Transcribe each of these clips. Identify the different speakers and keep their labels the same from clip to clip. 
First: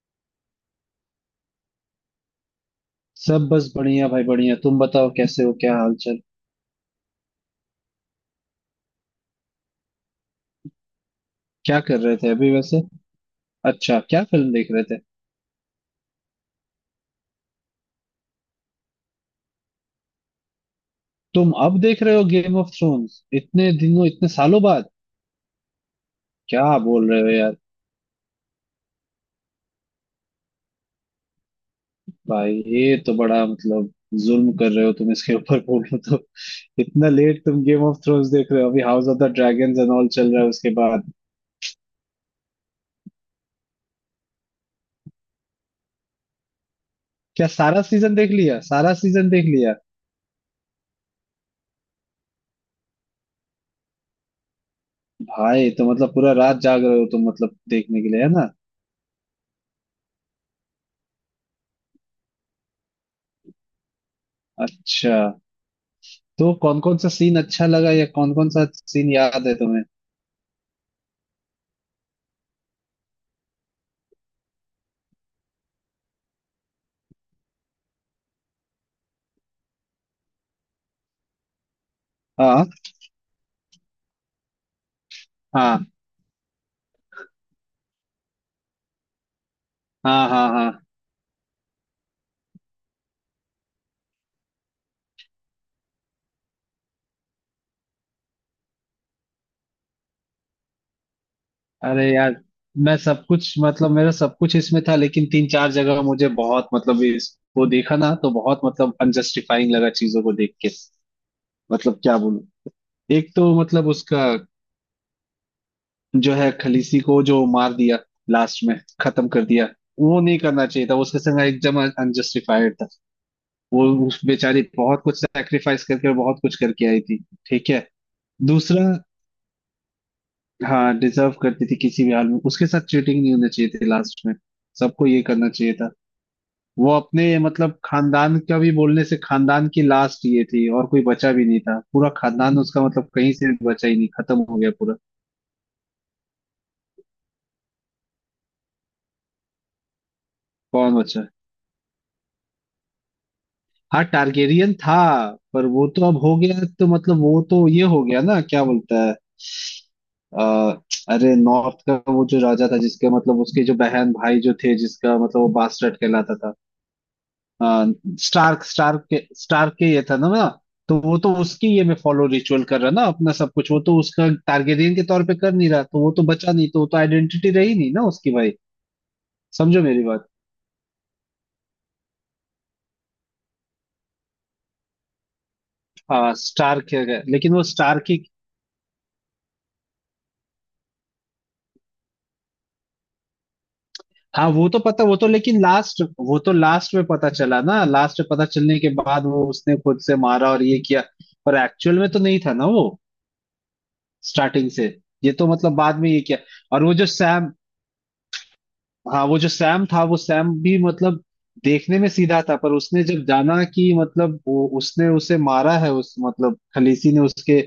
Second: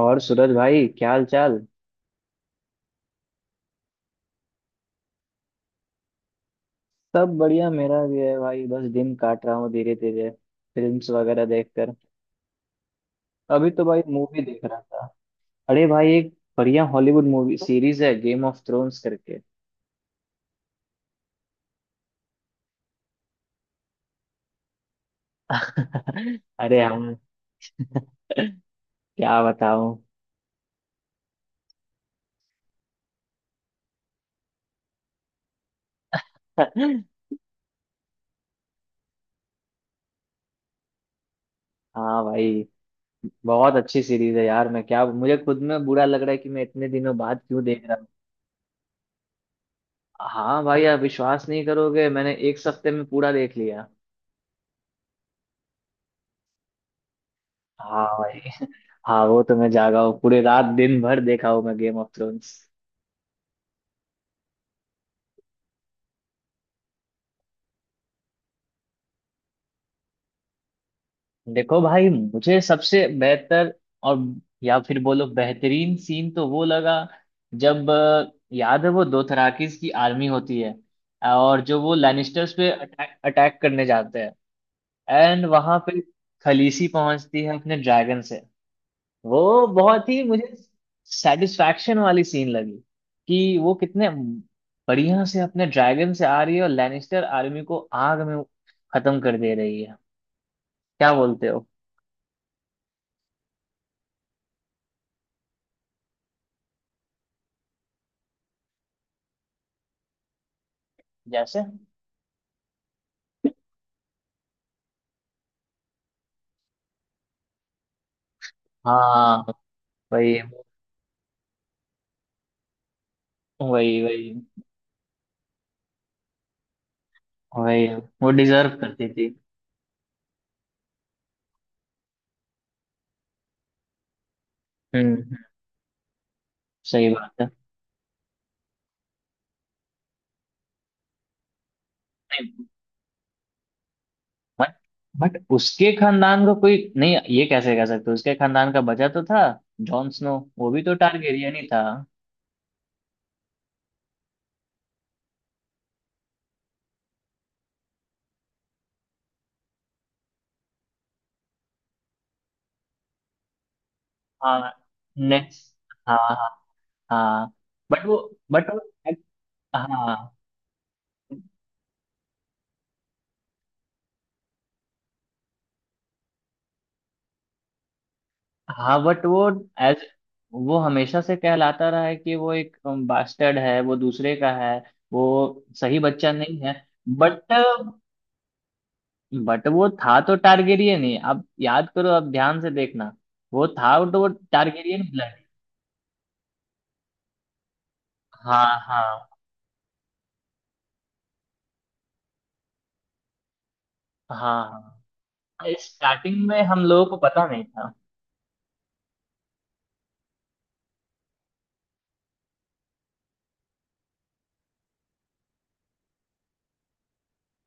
Speaker 1: और सूरज भाई, क्या हाल चाल?
Speaker 2: सब बस बढ़िया भाई बढ़िया। तुम बताओ कैसे हो, क्या हाल चाल?
Speaker 1: सब बढ़िया मेरा भी है भाई। बस दिन काट रहा हूँ धीरे धीरे, फिल्म्स वगैरह
Speaker 2: क्या
Speaker 1: देखकर।
Speaker 2: कर रहे थे अभी वैसे?
Speaker 1: अभी तो भाई
Speaker 2: अच्छा, क्या
Speaker 1: मूवी
Speaker 2: फिल्म
Speaker 1: देख
Speaker 2: देख
Speaker 1: रहा
Speaker 2: रहे थे?
Speaker 1: था। अरे भाई, एक बढ़िया हॉलीवुड मूवी सीरीज है गेम ऑफ थ्रोन्स करके।
Speaker 2: तुम अब देख रहे हो गेम ऑफ थ्रोन्स इतने दिनों इतने सालों बाद? क्या
Speaker 1: अरे
Speaker 2: बोल
Speaker 1: हम,
Speaker 2: रहे हो यार।
Speaker 1: क्या बताऊँ।
Speaker 2: भाई ये तो बड़ा मतलब जुल्म कर रहे हो तुम इसके ऊपर, बोलो तो। इतना लेट तुम गेम ऑफ थ्रोन्स देख रहे हो, अभी house of the dragons and all चल रहा है उसके बाद।
Speaker 1: हाँ भाई, बहुत अच्छी सीरीज है यार। मैं क्या, मुझे खुद में बुरा लग रहा है कि मैं इतने दिनों बाद
Speaker 2: क्या
Speaker 1: क्यों
Speaker 2: सारा
Speaker 1: देख रहा हूँ।
Speaker 2: सीजन देख लिया, सारा सीजन देख लिया?
Speaker 1: हाँ भाई, आप विश्वास नहीं करोगे, मैंने एक हफ्ते में पूरा देख लिया।
Speaker 2: भाई तो मतलब पूरा रात जाग रहे हो तुम मतलब देखने
Speaker 1: हाँ
Speaker 2: के लिए, है
Speaker 1: भाई।
Speaker 2: ना?
Speaker 1: हाँ, वो तो मैं जागा हूँ, पूरे रात दिन भर देखा हूँ मैं गेम ऑफ थ्रोन्स।
Speaker 2: अच्छा। तो कौन कौन सा सीन अच्छा लगा या कौन कौन सा सीन याद है तुम्हें?
Speaker 1: देखो भाई, मुझे सबसे बेहतर और या फिर बोलो बेहतरीन सीन तो वो लगा जब याद है वो दोथराकिस की आर्मी होती है और जो वो लैनिस्टर्स पे
Speaker 2: हाँ
Speaker 1: अटैक अटैक करने जाते हैं। एंड वहां
Speaker 2: हाँ
Speaker 1: पे खलीसी पहुंचती है अपने ड्रैगन से। वो बहुत ही
Speaker 2: हाँ। हाँ
Speaker 1: मुझे
Speaker 2: हाँ।
Speaker 1: सेटिस्फैक्शन वाली सीन लगी कि वो कितने बढ़िया से अपने ड्रैगन से आ रही है और लैनिस्टर आर्मी को आग में खत्म कर दे रही है। क्या बोलते हो?
Speaker 2: अरे यार, मैं सब कुछ मतलब मेरा सब कुछ इसमें था, लेकिन तीन चार जगह मुझे बहुत मतलब इसको देखा ना तो बहुत मतलब अनजस्टिफाइंग लगा चीजों को देख के।
Speaker 1: जैसे।
Speaker 2: मतलब क्या बोलूं। एक तो मतलब उसका जो है, खलीसी को जो मार दिया लास्ट में, खत्म
Speaker 1: हाँ,
Speaker 2: कर दिया, वो नहीं
Speaker 1: वही,
Speaker 2: करना चाहिए था उसके संग। एकदम अनजस्टिफाइड था। वो
Speaker 1: वही,
Speaker 2: उस
Speaker 1: वही,
Speaker 2: बेचारी बहुत कुछ सैक्रिफाइस करके और बहुत कुछ करके आई थी। ठीक
Speaker 1: वही।
Speaker 2: है।
Speaker 1: वो डिजर्व
Speaker 2: दूसरा,
Speaker 1: करती थी।
Speaker 2: हाँ डिजर्व करती थी, किसी भी हाल में उसके साथ चीटिंग नहीं होना चाहिए थी लास्ट में। सबको ये
Speaker 1: हम्म।
Speaker 2: करना चाहिए था। वो
Speaker 1: सही
Speaker 2: अपने
Speaker 1: बात है।
Speaker 2: मतलब खानदान का भी बोलने से, खानदान की लास्ट ये थी, और कोई बचा भी नहीं था, पूरा खानदान
Speaker 1: नहीं।
Speaker 2: उसका मतलब कहीं से भी बचा ही नहीं, खत्म हो गया
Speaker 1: बट
Speaker 2: पूरा।
Speaker 1: बट उसके खानदान को कोई नहीं, ये कैसे कह सकते? उसके खानदान का बचा तो था। जॉन स्नो, वो भी तो
Speaker 2: कौन बचा?
Speaker 1: टारगेरियन ही था।
Speaker 2: हाँ टारगेरियन था। पर वो तो अब हो गया तो मतलब वो तो ये हो गया ना, क्या बोलता है। अ, अरे नॉर्थ का वो जो राजा था जिसके मतलब उसके जो बहन भाई जो
Speaker 1: हाँ।
Speaker 2: थे जिसका मतलब वो
Speaker 1: नेक्स्ट।
Speaker 2: बास्टर्ड कहलाता
Speaker 1: हाँ।
Speaker 2: था।
Speaker 1: हाँ।
Speaker 2: आ,
Speaker 1: बट वो
Speaker 2: स्टार्क
Speaker 1: बट वो
Speaker 2: स्टार्क के ये था ना
Speaker 1: हाँ
Speaker 2: ना। तो वो तो उसकी ये में फॉलो रिचुअल कर रहा ना अपना सब कुछ, वो तो उसका टारगेरियन के तौर पे कर नहीं रहा, तो वो तो बचा नहीं, तो वो तो आइडेंटिटी रही नहीं ना उसकी, भाई
Speaker 1: हाँ। बट वो
Speaker 2: समझो मेरी
Speaker 1: एज
Speaker 2: बात।
Speaker 1: वो हमेशा से कहलाता रहा है कि वो एक बास्टर्ड है, वो दूसरे का है। वो सही बच्चा
Speaker 2: हाँ
Speaker 1: नहीं है।
Speaker 2: स्टार्क है
Speaker 1: बट
Speaker 2: लेकिन वो स्टार्क ही।
Speaker 1: बट वो था तो टारगेरियन ही। आप याद करो, आप ध्यान से देखना। वो था तो वो
Speaker 2: हाँ वो तो
Speaker 1: टारगेरियन
Speaker 2: पता, वो तो
Speaker 1: ब्लड।
Speaker 2: लेकिन लास्ट, वो तो लास्ट में पता चला ना, लास्ट में पता
Speaker 1: हाँ,
Speaker 2: चलने के
Speaker 1: हाँ,
Speaker 2: बाद वो उसने खुद से मारा और ये किया। पर एक्चुअल में तो नहीं था ना वो
Speaker 1: हाँ,
Speaker 2: स्टार्टिंग से।
Speaker 1: हाँ।
Speaker 2: ये तो मतलब बाद में ये किया।
Speaker 1: स्टार्टिंग में हम
Speaker 2: और वो
Speaker 1: लोगों
Speaker 2: जो
Speaker 1: को पता
Speaker 2: सैम,
Speaker 1: नहीं था।
Speaker 2: हाँ वो जो सैम था वो सैम भी मतलब देखने में सीधा था, पर उसने जब जाना कि मतलब वो उसने उसे मारा है, उस मतलब खलीसी ने उसके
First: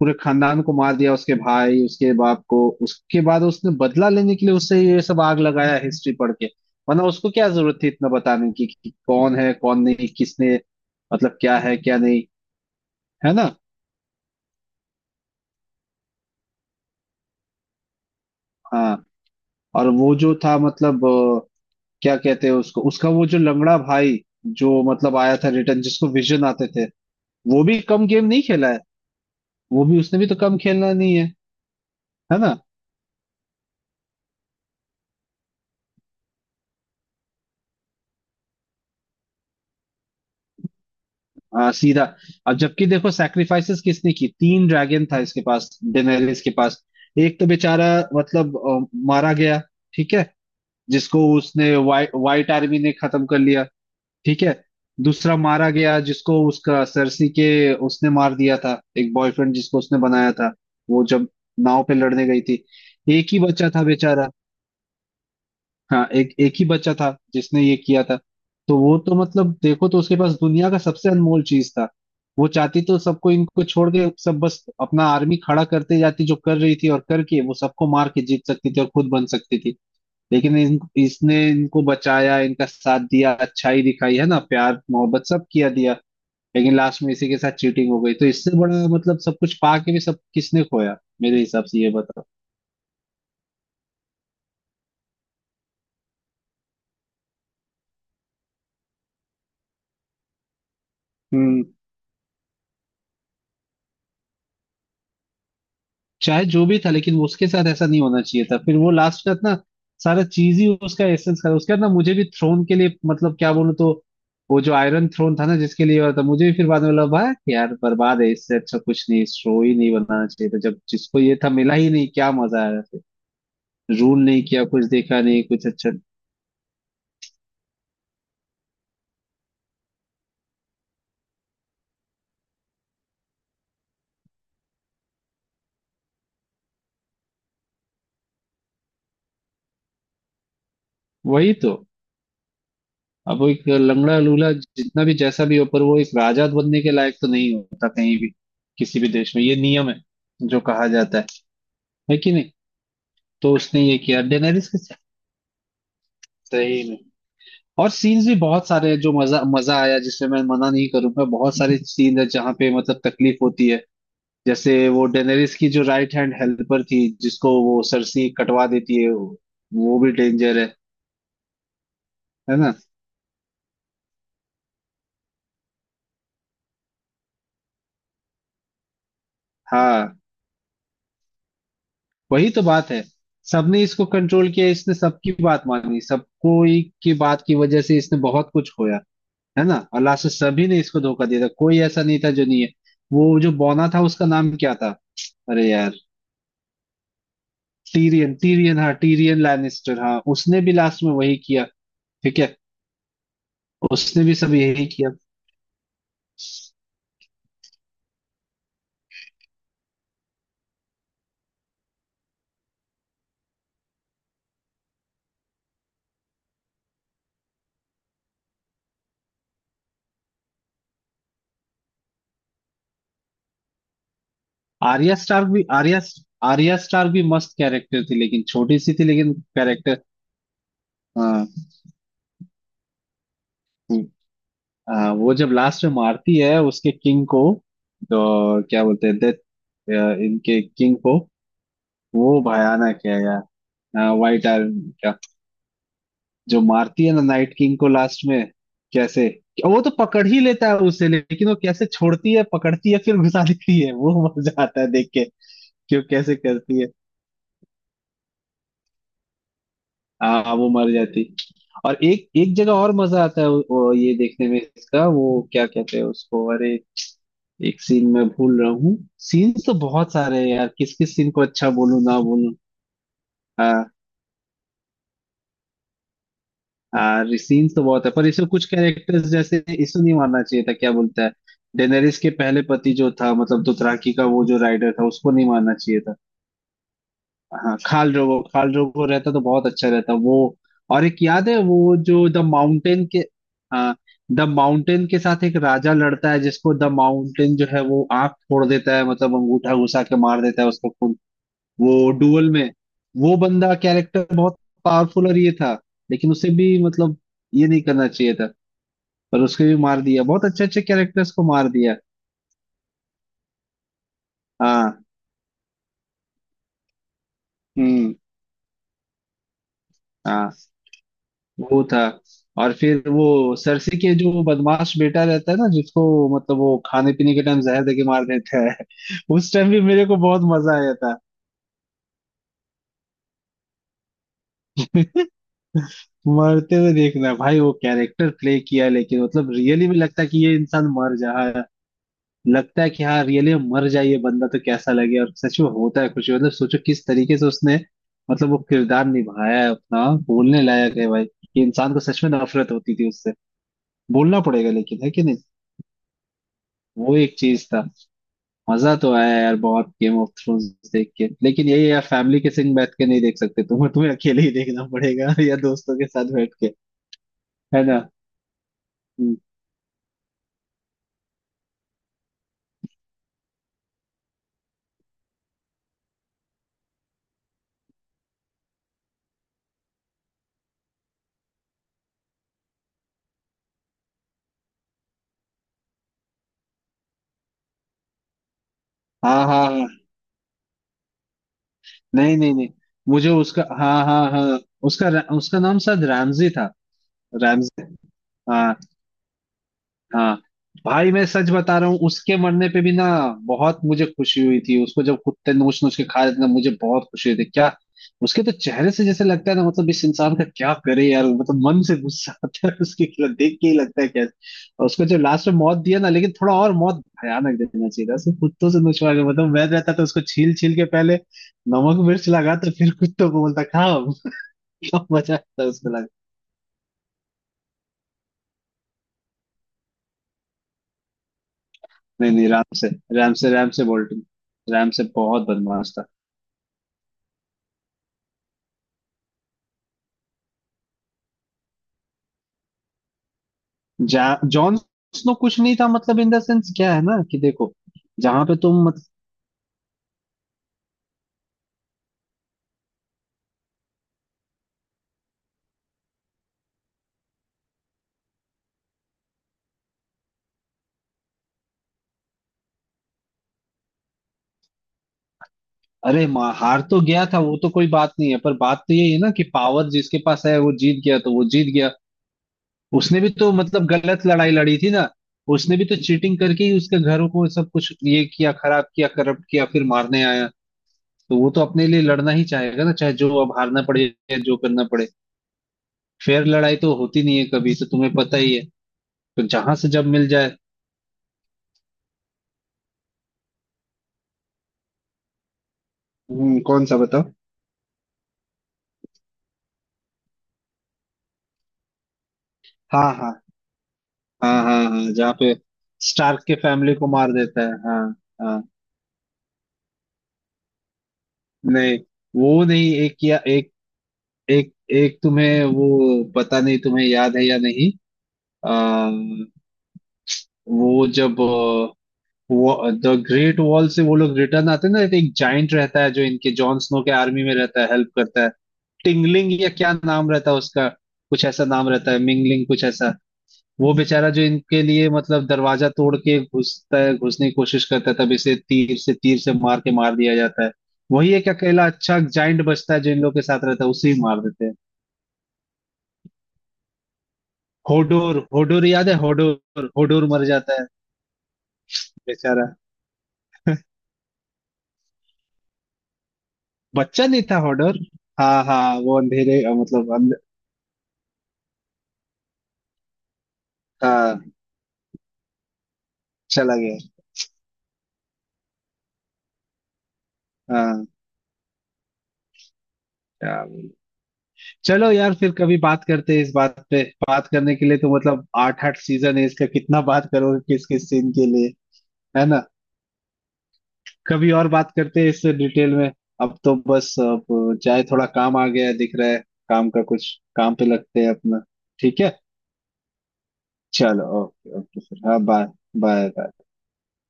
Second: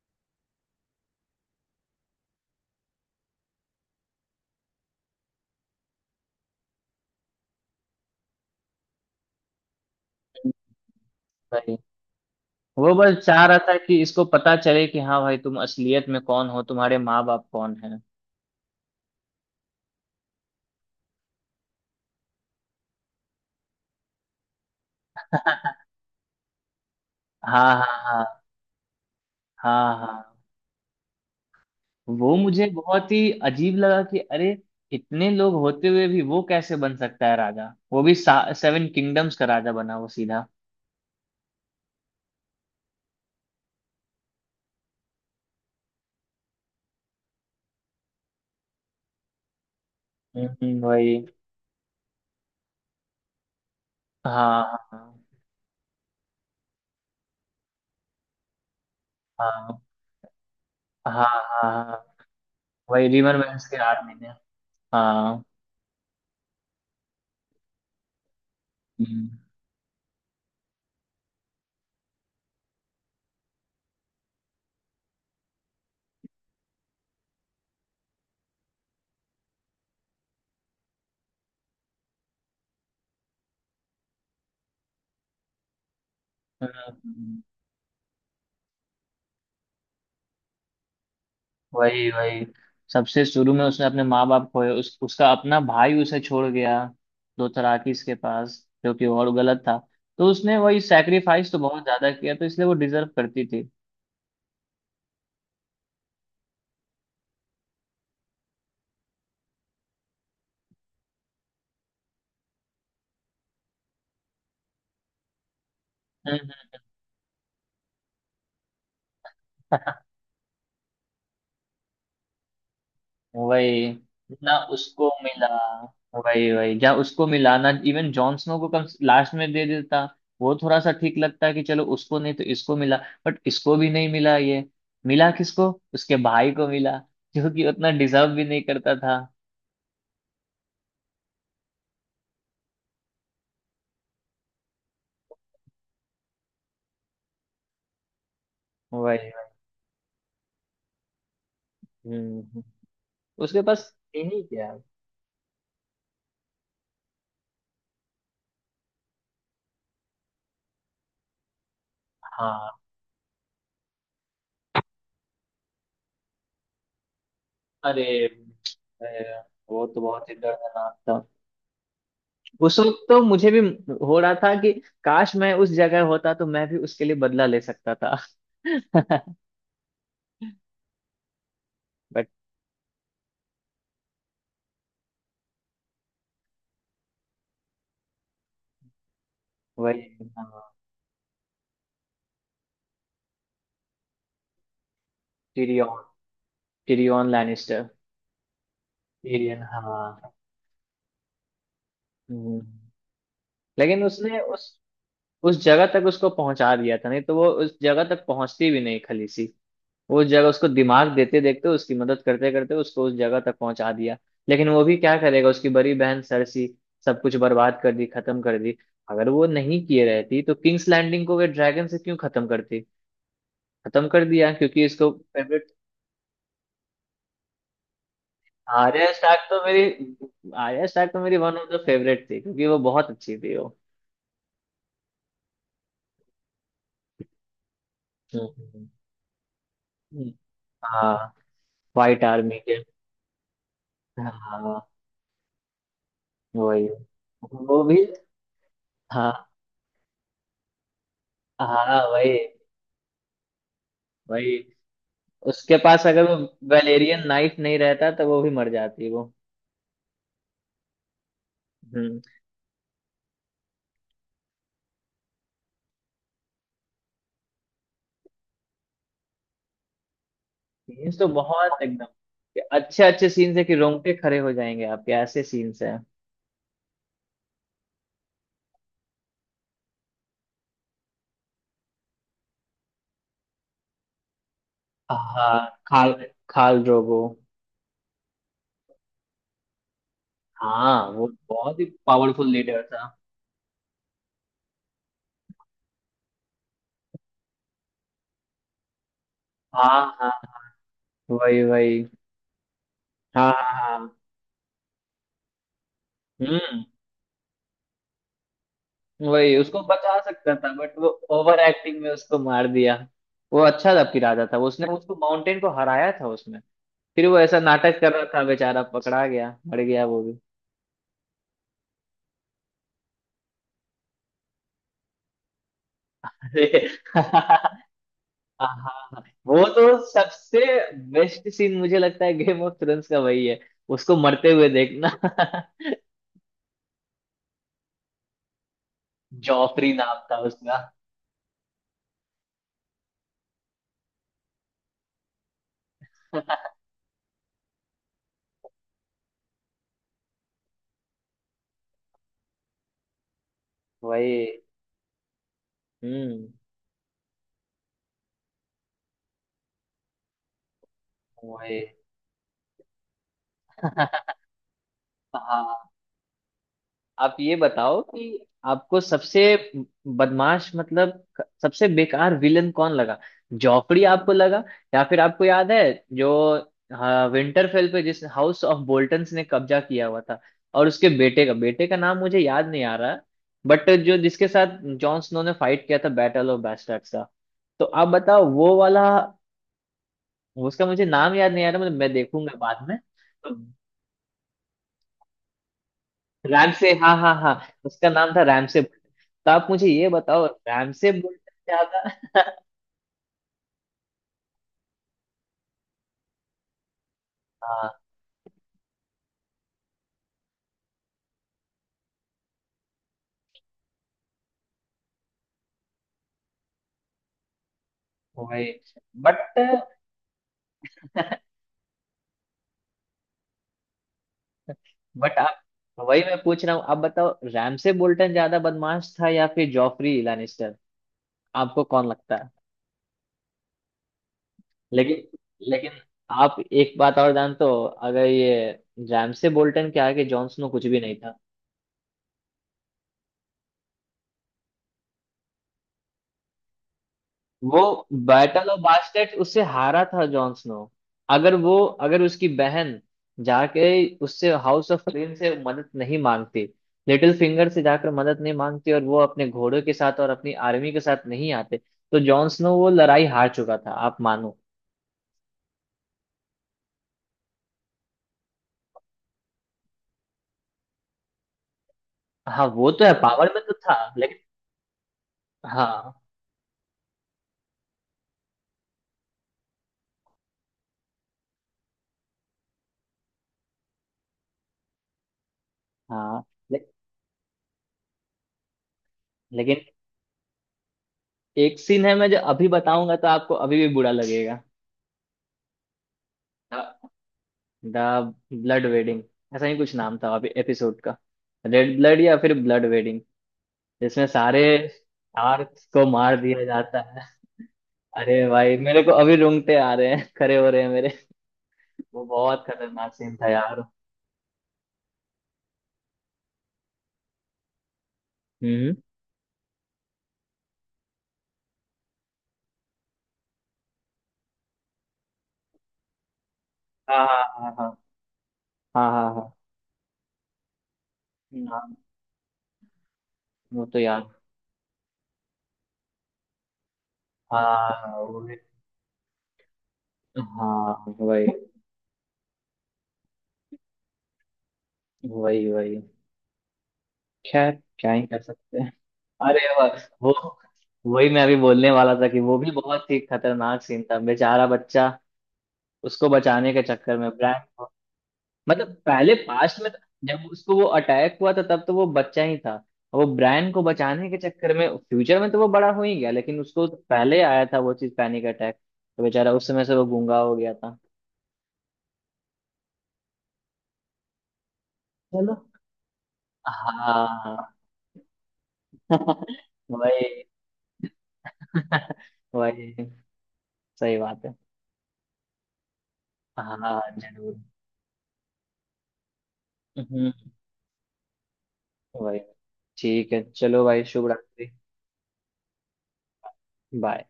Speaker 2: पूरे खानदान को मार दिया, उसके भाई, उसके बाप को, उसके बाद उसने बदला लेने के लिए उससे ये सब आग लगाया हिस्ट्री पढ़ के। वरना उसको क्या जरूरत थी इतना बताने की कि कौन है कौन नहीं, किसने मतलब क्या है
Speaker 1: भाई,
Speaker 2: क्या नहीं,
Speaker 1: वो बस
Speaker 2: है
Speaker 1: चाह
Speaker 2: ना।
Speaker 1: रहा था कि इसको पता चले कि हाँ भाई, तुम असलियत में कौन हो, तुम्हारे माँ बाप कौन है।
Speaker 2: हाँ। और वो जो था मतलब क्या कहते हैं उसको, उसका वो जो लंगड़ा भाई जो मतलब आया था
Speaker 1: हाँ,
Speaker 2: रिटर्न, जिसको विजन आते थे। वो
Speaker 1: हाँ,
Speaker 2: भी कम गेम
Speaker 1: हाँ,
Speaker 2: नहीं खेला है। वो
Speaker 1: हाँ,
Speaker 2: भी
Speaker 1: हाँ।
Speaker 2: उसने भी तो कम खेलना नहीं है।
Speaker 1: वो
Speaker 2: है ना।
Speaker 1: मुझे बहुत ही अजीब लगा कि अरे, इतने लोग होते हुए भी वो कैसे बन सकता है राजा? वो भी सेवन किंगडम्स का राजा बना वो, सीधा।
Speaker 2: सीधा। अब जबकि देखो सैक्रिफाइसेस किसने की, तीन ड्रैगन था इसके पास, डेनेरिस के पास। एक तो बेचारा मतलब मारा गया, ठीक है,
Speaker 1: हम्म। वही।
Speaker 2: जिसको उसने वाइट आर्मी ने खत्म कर लिया, ठीक है।
Speaker 1: हाँ। हाँ।
Speaker 2: दूसरा मारा गया जिसको उसका सरसी के उसने मार दिया था, एक बॉयफ्रेंड जिसको
Speaker 1: हाँ।
Speaker 2: उसने बनाया था, वो
Speaker 1: हाँ।
Speaker 2: जब
Speaker 1: हाँ।
Speaker 2: नाव पे
Speaker 1: हाँ,
Speaker 2: लड़ने गई थी।
Speaker 1: वही
Speaker 2: एक
Speaker 1: रिवर
Speaker 2: ही
Speaker 1: वैन्स
Speaker 2: बच्चा
Speaker 1: के
Speaker 2: था
Speaker 1: आर्मी ने।
Speaker 2: बेचारा।
Speaker 1: हाँ।
Speaker 2: हाँ एक एक ही बच्चा था जिसने ये किया था। तो वो तो
Speaker 1: हम्म।
Speaker 2: मतलब देखो, तो उसके पास दुनिया का सबसे अनमोल चीज था। वो चाहती तो सबको इनको छोड़ के सब बस अपना आर्मी खड़ा करते जाती जो कर रही थी, और करके वो सबको मार के जीत सकती थी और खुद बन सकती थी। लेकिन इसने इनको बचाया, इनका साथ दिया, अच्छाई दिखाई, है ना, प्यार मोहब्बत सब किया दिया।
Speaker 1: हम्म,
Speaker 2: लेकिन लास्ट में इसी के
Speaker 1: हम्म।
Speaker 2: साथ चीटिंग हो गई, तो इससे बड़ा मतलब सब कुछ पा के भी सब किसने खोया, मेरे हिसाब से ये।
Speaker 1: वही, वही। सबसे शुरू में उसने अपने माँ बाप खोए। उसका अपना भाई उसे छोड़ गया दोथराकिस के पास, जो कि और गलत था। तो उसने वही सैक्रिफाइस तो
Speaker 2: बताओ,
Speaker 1: बहुत ज्यादा किया, तो इसलिए वो डिजर्व करती थी।
Speaker 2: चाहे जो भी था लेकिन उसके साथ ऐसा नहीं होना चाहिए था। फिर वो लास्ट का ना सारा चीज ही उसका एसेंस का उसके बाद ना, मुझे भी थ्रोन के लिए मतलब क्या बोलूं तो। वो जो आयरन थ्रोन था ना जिसके लिए हुआ था, मुझे
Speaker 1: हम्म।
Speaker 2: भी फिर बाद में लगा भाई यार बर्बाद है, इससे अच्छा कुछ नहीं, शो ही नहीं बनाना चाहिए था जब जिसको ये था मिला ही नहीं, क्या मजा आया फिर।
Speaker 1: वही।
Speaker 2: रूल नहीं
Speaker 1: ना
Speaker 2: किया कुछ,
Speaker 1: उसको
Speaker 2: देखा नहीं
Speaker 1: मिला।
Speaker 2: कुछ अच्छा।
Speaker 1: वही, वही। जहाँ उसको मिला, ना इवन जॉन स्नो को कम लास्ट में दे देता। वो थोड़ा सा ठीक लगता है कि चलो उसको नहीं तो इसको मिला। बट इसको भी नहीं मिला ये। मिला किसको? उसके भाई को मिला, जो कि उतना डिजर्व भी नहीं करता था।
Speaker 2: वही तो। अब वो एक लंगड़ा लूला जितना भी जैसा भी हो पर वो एक राजा बनने के लायक तो नहीं होता कहीं भी, किसी भी
Speaker 1: वही।
Speaker 2: देश में ये नियम है जो कहा जाता है कि नहीं।
Speaker 1: हम्म।
Speaker 2: तो
Speaker 1: उसके
Speaker 2: उसने
Speaker 1: पास
Speaker 2: ये किया
Speaker 1: यही
Speaker 2: डेनेरिस
Speaker 1: क्या।
Speaker 2: के साथ। सही में। और सीन्स भी बहुत सारे हैं जो मजा मजा आया जिसमें मैं मना नहीं करूंगा, बहुत सारे सीन है जहाँ पे
Speaker 1: हाँ।
Speaker 2: मतलब तकलीफ होती है। जैसे वो डेनेरिस की जो राइट हैंड हेल्पर थी जिसको वो
Speaker 1: अरे,
Speaker 2: सरसी कटवा देती
Speaker 1: अ,
Speaker 2: है वो
Speaker 1: वो
Speaker 2: वो
Speaker 1: तो
Speaker 2: भी
Speaker 1: बहुत ही
Speaker 2: डेंजर है
Speaker 1: दर्दनाक था।
Speaker 2: है ना।
Speaker 1: उस वक्त तो मुझे भी हो रहा था कि काश मैं उस जगह होता तो मैं भी उसके लिए बदला ले सकता था।
Speaker 2: हाँ।
Speaker 1: बट।
Speaker 2: वही तो बात है। सबने इसको कंट्रोल किया, इसने सबकी बात मानी, सबको ही की बात की वजह से इसने बहुत कुछ खोया, है ना,
Speaker 1: वही।
Speaker 2: और लास्ट में
Speaker 1: हाँ।
Speaker 2: सभी ने इसको धोखा दिया था, कोई ऐसा नहीं था जो नहीं है। वो जो बौना था उसका नाम क्या था, अरे यार।
Speaker 1: Tyrion. Tyrion Lannister.
Speaker 2: Tyrion, Tyrion, हाँ टीरियन
Speaker 1: टिरियन,
Speaker 2: लैनिस्टर, हाँ
Speaker 1: हाँ।
Speaker 2: उसने भी लास्ट में वही किया। ठीक है।
Speaker 1: हम्म। लेकिन
Speaker 2: उसने भी
Speaker 1: उसने
Speaker 2: सब
Speaker 1: उस
Speaker 2: यही किया।
Speaker 1: उस जगह तक उसको पहुंचा दिया था, नहीं तो वो उस जगह तक पहुंचती भी नहीं, खलीसी। उस जगह उसको दिमाग देते देखते, उसकी मदद करते करते उसको उस जगह तक पहुंचा दिया। लेकिन वो भी क्या करेगा, उसकी बड़ी बहन सरसी सब कुछ बर्बाद कर दी, खत्म कर दी। अगर वो नहीं किए रहती तो किंग्स लैंडिंग को वे ड्रैगन से क्यों खत्म करती? खत्म कर दिया क्योंकि इसको
Speaker 2: आर्या स्टार्क भी,
Speaker 1: फेवरेट।
Speaker 2: आर्या आर्या स्टार्क भी मस्त कैरेक्टर थी, लेकिन छोटी सी थी
Speaker 1: आर्या
Speaker 2: लेकिन।
Speaker 1: स्टार्क तो मेरी
Speaker 2: कैरेक्टर।
Speaker 1: आर्या स्टार्क तो मेरी
Speaker 2: हाँ।
Speaker 1: वन ऑफ द फेवरेट थी क्योंकि वो बहुत अच्छी थी वो।
Speaker 2: हम्म, हाँ, वो जब लास्ट में मारती है उसके किंग को
Speaker 1: हम्म।
Speaker 2: तो क्या
Speaker 1: हम्म।
Speaker 2: बोलते हैं, डेथ।
Speaker 1: हम्म।
Speaker 2: इनके किंग
Speaker 1: हाँ,
Speaker 2: को,
Speaker 1: व्हाइट
Speaker 2: वो
Speaker 1: आर्मी के।
Speaker 2: भयानक है यार। हाँ, व्हाइट
Speaker 1: हाँ।
Speaker 2: आयरन जो
Speaker 1: वही।
Speaker 2: मारती है ना नाइट किंग
Speaker 1: वो
Speaker 2: को
Speaker 1: भी।
Speaker 2: लास्ट में, कैसे।
Speaker 1: हाँ।
Speaker 2: वो तो पकड़ ही लेता है उसे, लेकिन वो कैसे
Speaker 1: हाँ, वही,
Speaker 2: छोड़ती है पकड़ती है फिर घुसा देती है, वो
Speaker 1: वही।
Speaker 2: मजा आता है देख के
Speaker 1: उसके
Speaker 2: कि वो
Speaker 1: पास अगर
Speaker 2: कैसे
Speaker 1: वो
Speaker 2: करती है।
Speaker 1: वेलेरियन नाइफ नहीं रहता तो वो भी मर जाती वो।
Speaker 2: हाँ वो मर जाती। और
Speaker 1: हम्म।
Speaker 2: एक एक जगह और मजा आता है वो ये देखने में इसका वो क्या कहते हैं उसको, अरे एक सीन मैं भूल रहा हूँ। सीन्स तो बहुत सारे हैं यार, किस किस
Speaker 1: सीन्स तो
Speaker 2: सीन को अच्छा
Speaker 1: बहुत
Speaker 2: बोलूं
Speaker 1: एकदम
Speaker 2: ना बोलूं।
Speaker 1: कि अच्छे अच्छे सीन्स है कि रोंगटे खड़े हो जाएंगे आपके, ऐसे सीन्स हैं।
Speaker 2: सीन्स तो बहुत है, पर इसमें कुछ कैरेक्टर्स जैसे इसको नहीं मारना चाहिए था, क्या बोलता है, डेनेरिस के पहले पति जो था मतलब दोथराकी का वो जो राइडर था, उसको नहीं
Speaker 1: हाँ,
Speaker 2: मारना चाहिए
Speaker 1: खाल
Speaker 2: था।
Speaker 1: खाल ड्रोगो।
Speaker 2: हाँ खाल ड्रोगो, खाल ड्रोगो रहता तो बहुत अच्छा रहता वो। और
Speaker 1: हाँ,
Speaker 2: एक
Speaker 1: वो
Speaker 2: याद है
Speaker 1: बहुत ही
Speaker 2: वो जो द
Speaker 1: पावरफुल लीडर
Speaker 2: माउंटेन
Speaker 1: था।
Speaker 2: के, हाँ द माउंटेन के साथ एक राजा लड़ता है जिसको द माउंटेन जो है वो आंख फोड़ देता है, मतलब अंगूठा
Speaker 1: हाँ,
Speaker 2: घुसा के
Speaker 1: हाँ।
Speaker 2: मार देता है उसका खून,
Speaker 1: वही, वही।
Speaker 2: वो डुअल में। वो
Speaker 1: हाँ, हाँ,
Speaker 2: बंदा
Speaker 1: हाँ।
Speaker 2: कैरेक्टर बहुत पावरफुल और ये था, लेकिन उसे भी
Speaker 1: हम्म।
Speaker 2: मतलब ये नहीं करना चाहिए था। पर
Speaker 1: वही
Speaker 2: उसके भी
Speaker 1: उसको
Speaker 2: मार
Speaker 1: बचा
Speaker 2: दिया, बहुत
Speaker 1: सकता
Speaker 2: अच्छे
Speaker 1: था
Speaker 2: अच्छे
Speaker 1: बट वो
Speaker 2: कैरेक्टर्स को
Speaker 1: ओवर
Speaker 2: मार दिया।
Speaker 1: एक्टिंग में उसको मार दिया। वो अच्छा था कि राजा था, उसने
Speaker 2: हाँ
Speaker 1: उसको माउंटेन को हराया था उसमें। फिर वो ऐसा नाटक कर
Speaker 2: हम्म
Speaker 1: रहा था, बेचारा पकड़ा गया, मर गया वो भी।
Speaker 2: हाँ वो था। और फिर वो सरसी के जो बदमाश बेटा रहता है ना जिसको मतलब वो
Speaker 1: अरे,
Speaker 2: खाने पीने के टाइम जहर देके मार देता है।
Speaker 1: हाँ।
Speaker 2: उस
Speaker 1: वो
Speaker 2: टाइम भी
Speaker 1: तो
Speaker 2: मेरे को बहुत
Speaker 1: सबसे
Speaker 2: मजा आया था।
Speaker 1: बेस्ट सीन मुझे लगता है गेम ऑफ थ्रोन्स का वही है। उसको मरते हुए देखना।
Speaker 2: मरते हुए देखना भाई, वो कैरेक्टर प्ले किया लेकिन मतलब रियली
Speaker 1: जॉफरी
Speaker 2: भी
Speaker 1: नाम
Speaker 2: लगता है
Speaker 1: था
Speaker 2: कि ये
Speaker 1: उसका।
Speaker 2: इंसान मर जा, लगता है कि हाँ रियली मर जाए ये बंदा तो कैसा लगे, और सच में होता है कुछ मतलब सोचो किस तरीके से उसने मतलब वो किरदार निभाया है अपना, बोलने लायक है भाई कि इंसान को सच में नफरत होती थी उससे, बोलना
Speaker 1: वही।
Speaker 2: पड़ेगा, लेकिन है कि नहीं।
Speaker 1: हम्म।
Speaker 2: वो एक चीज था। मजा तो आया यार बहुत गेम ऑफ थ्रोन्स देख के, लेकिन
Speaker 1: वही।
Speaker 2: यही यार फैमिली के संग बैठ के नहीं देख सकते, तुम्हें तुम्हें अकेले ही देखना पड़ेगा या
Speaker 1: हाँ।
Speaker 2: दोस्तों के साथ बैठ के।
Speaker 1: आप ये
Speaker 2: है ना।
Speaker 1: बताओ कि आपको
Speaker 2: हम्म,
Speaker 1: सबसे बदमाश, मतलब सबसे बेकार विलन कौन लगा? जॉफरी आपको लगा, या फिर आपको याद है जो, हाँ, विंटरफेल पे जिस हाउस ऑफ बोल्टन्स ने कब्जा किया हुआ था, और उसके बेटे का नाम मुझे याद नहीं आ रहा। बट जो, जिसके साथ जॉन स्नो ने फाइट किया था बैटल ऑफ बास्टर्ड्स का, तो आप बताओ वो वाला।
Speaker 2: हाँ। हाँ हाँ
Speaker 1: उसका मुझे नाम याद नहीं आ रहा, मतलब मैं
Speaker 2: नहीं नहीं
Speaker 1: देखूंगा
Speaker 2: नहीं,
Speaker 1: बाद में।
Speaker 2: मुझे उसका हाँ हाँ हाँ, उसका उसका नाम शायद रैमजी था।
Speaker 1: रैमसे, हाँ, हाँ, हाँ।
Speaker 2: रैमजी।
Speaker 1: उसका नाम था
Speaker 2: हाँ।
Speaker 1: Ramsay bolt. तो आप मुझे ये
Speaker 2: हाँ
Speaker 1: बताओ रैमसे
Speaker 2: भाई मैं
Speaker 1: बोल्ट
Speaker 2: सच
Speaker 1: से
Speaker 2: बता रहा हूँ, उसके
Speaker 1: ज्यादा।
Speaker 2: मरने पे भी ना, बहुत मुझे खुशी हुई थी। उसको जब कुत्ते नोच नोच के खा रहे थे ना, मुझे बहुत खुशी हुई थी, क्या।
Speaker 1: हाँ।
Speaker 2: उसके तो चेहरे से जैसे लगता है ना, मतलब इस इंसान का क्या करे यार, मतलब मन से गुस्सा आता है उसके खिलाफ देख के ही लगता है कैसे। और उसको जब लास्ट में मौत दिया ना, लेकिन थोड़ा और मौत भयानक दे देना चाहिए था उसको,
Speaker 1: वही।
Speaker 2: कुत्तों से नोचवा के, मतलब
Speaker 1: बट
Speaker 2: मैं रहता तो उसको छील छील के पहले नमक मिर्च लगा तो फिर कुत्तों को बोलता खाओ मजा
Speaker 1: बट आप।
Speaker 2: आता उसको।
Speaker 1: वही मैं पूछ रहा हूँ। आप बताओ, रैमसे बोल्टन ज्यादा बदमाश था या फिर जॉफरी लानिस्टर? आपको कौन
Speaker 2: नहीं
Speaker 1: लगता
Speaker 2: नहीं,
Speaker 1: है?
Speaker 2: राम से, राम से, राम से बोल्टन, राम से
Speaker 1: लेकिन
Speaker 2: बहुत बदमाश
Speaker 1: लेकिन
Speaker 2: था।
Speaker 1: आप एक बात और जानते हो? अगर ये रैमसे बोल्टन के आगे जॉन स्नो कुछ भी नहीं था।
Speaker 2: जा जॉन स्नो कुछ नहीं था, मतलब इन द सेंस क्या है ना कि देखो,
Speaker 1: वो
Speaker 2: जहां पे
Speaker 1: बैटल ऑफ
Speaker 2: तुम मत।
Speaker 1: बास्टेट उससे हारा था जॉन स्नो। अगर वो अगर उसकी बहन जाके उससे हाउस ऑफ फ्लेम से मदद नहीं मांगती, लिटिल फिंगर से जाकर मदद नहीं मांगती और वो अपने घोड़े के साथ और अपनी आर्मी के साथ नहीं आते, तो जॉन स्नो वो लड़ाई हार चुका था, आप मानो।
Speaker 2: अरे माँ, हार तो गया था वो तो कोई बात नहीं है, पर बात तो यही है ना कि पावर जिसके पास है वो जीत गया तो वो जीत गया।
Speaker 1: हाँ, वो तो है,
Speaker 2: उसने भी तो
Speaker 1: पावर में तो
Speaker 2: मतलब
Speaker 1: था
Speaker 2: गलत
Speaker 1: लेकिन।
Speaker 2: लड़ाई लड़ी थी ना, उसने भी तो
Speaker 1: हाँ,
Speaker 2: चीटिंग करके ही उसके घरों को सब कुछ ये किया, खराब किया, करप्ट किया, फिर मारने आया। तो वो तो अपने लिए लड़ना ही चाहेगा ना, चाहे जो अब हारना पड़े या जो करना पड़े।
Speaker 1: हाँ।
Speaker 2: फेयर लड़ाई
Speaker 1: ले,
Speaker 2: तो होती नहीं है कभी, तो तुम्हें पता ही है, तो जहां
Speaker 1: लेकिन
Speaker 2: से जब मिल जाए।
Speaker 1: एक सीन है, मैं जो अभी बताऊंगा तो आपको अभी भी बुरा लगेगा।
Speaker 2: कौन सा बताओ?
Speaker 1: द ब्लड वेडिंग, ऐसा ही कुछ नाम था एपिसोड का। रेड ब्लड या फिर ब्लड
Speaker 2: हाँ
Speaker 1: वेडिंग,
Speaker 2: हाँ
Speaker 1: जिसमें
Speaker 2: हाँ।
Speaker 1: सारे
Speaker 2: हाँ हाँ जहाँ पे
Speaker 1: शार्क्स को मार
Speaker 2: स्टार्क के
Speaker 1: दिया
Speaker 2: फैमिली
Speaker 1: जाता
Speaker 2: को
Speaker 1: है।
Speaker 2: मार देता है, हाँ
Speaker 1: अरे
Speaker 2: हाँ।
Speaker 1: भाई, मेरे को अभी रोंगटे आ रहे हैं, खड़े हो रहे हैं मेरे।
Speaker 2: नहीं
Speaker 1: वो बहुत
Speaker 2: वो नहीं,
Speaker 1: खतरनाक
Speaker 2: एक
Speaker 1: सीन
Speaker 2: या
Speaker 1: था
Speaker 2: एक
Speaker 1: यार।
Speaker 2: एक एक तुम्हें वो पता नहीं, तुम्हें याद है या नहीं।
Speaker 1: हम्म।
Speaker 2: आ, वो जब द ग्रेट वॉल से वो लोग रिटर्न आते हैं ना, तो एक जाइंट रहता है जो इनके जॉन स्नो के
Speaker 1: हाँ,
Speaker 2: आर्मी में
Speaker 1: हाँ,
Speaker 2: रहता है,
Speaker 1: हाँ।
Speaker 2: हेल्प करता है।
Speaker 1: हाँ, हाँ,
Speaker 2: टिंगलिंग
Speaker 1: हाँ।
Speaker 2: या क्या नाम रहता है उसका, कुछ ऐसा नाम
Speaker 1: हाँ,
Speaker 2: रहता है, मिंगलिंग कुछ ऐसा।
Speaker 1: वो
Speaker 2: वो
Speaker 1: तो
Speaker 2: बेचारा
Speaker 1: यार।
Speaker 2: जो इनके लिए मतलब दरवाजा तोड़ के घुसता है, घुसने की कोशिश करता
Speaker 1: हाँ,
Speaker 2: है, तब
Speaker 1: वही।
Speaker 2: इसे तीर से मार के मार दिया जाता है।
Speaker 1: हाँ,
Speaker 2: वही
Speaker 1: वही,
Speaker 2: एक अकेला अच्छा जाइंट बचता है जो इन लोग के साथ रहता है, उसे ही मार देते हैं।
Speaker 1: वही, वही। खैर, क्या ही
Speaker 2: होडोर,
Speaker 1: कर सकते
Speaker 2: होडोर
Speaker 1: हैं।
Speaker 2: याद है,
Speaker 1: अरे
Speaker 2: होडोर,
Speaker 1: वाह,
Speaker 2: होडोर
Speaker 1: वो
Speaker 2: मर जाता है
Speaker 1: वही मैं अभी बोलने वाला था कि वो
Speaker 2: बेचारा।
Speaker 1: भी बहुत ही खतरनाक सीन था। बेचारा बच्चा, उसको बचाने के चक्कर
Speaker 2: बच्चा
Speaker 1: में
Speaker 2: नहीं था
Speaker 1: ब्रैंड को।
Speaker 2: होडोर। हाँ
Speaker 1: मतलब
Speaker 2: हाँ वो
Speaker 1: पहले
Speaker 2: अंधेरे
Speaker 1: पास्ट में
Speaker 2: मतलब
Speaker 1: जब उसको वो अटैक हुआ था तब तो वो बच्चा ही था। वो ब्रैंड को बचाने
Speaker 2: हाँ,
Speaker 1: के चक्कर में फ्यूचर में तो वो बड़ा हो ही गया, लेकिन
Speaker 2: चला
Speaker 1: उसको तो
Speaker 2: गया।
Speaker 1: पहले आया था वो चीज, पैनिक अटैक। तो बेचारा उस समय से वो गूंगा हो गया था।
Speaker 2: हाँ, क्या बोलूं। चलो यार फिर
Speaker 1: चलो।
Speaker 2: कभी बात करते हैं इस बात पे। बात
Speaker 1: हाँ।
Speaker 2: करने के लिए तो मतलब आठ आठ सीजन है इसका, कितना बात
Speaker 1: वही।
Speaker 2: करोगे, किस किस सीन के लिए। है ना।
Speaker 1: वही। सही बात
Speaker 2: कभी
Speaker 1: है।
Speaker 2: और बात करते हैं इससे डिटेल में। अब तो
Speaker 1: हाँ,
Speaker 2: बस
Speaker 1: जरूर।
Speaker 2: अब चाहे थोड़ा काम आ गया है, दिख रहा है, काम का
Speaker 1: हम्म,
Speaker 2: कुछ काम पे लगते हैं अपना। ठीक है।
Speaker 1: वही। ठीक है, चलो भाई,
Speaker 2: चलो
Speaker 1: शुभ रात्रि।
Speaker 2: ओके ओके, फिर हाँ बाय। बाय।
Speaker 1: बाय।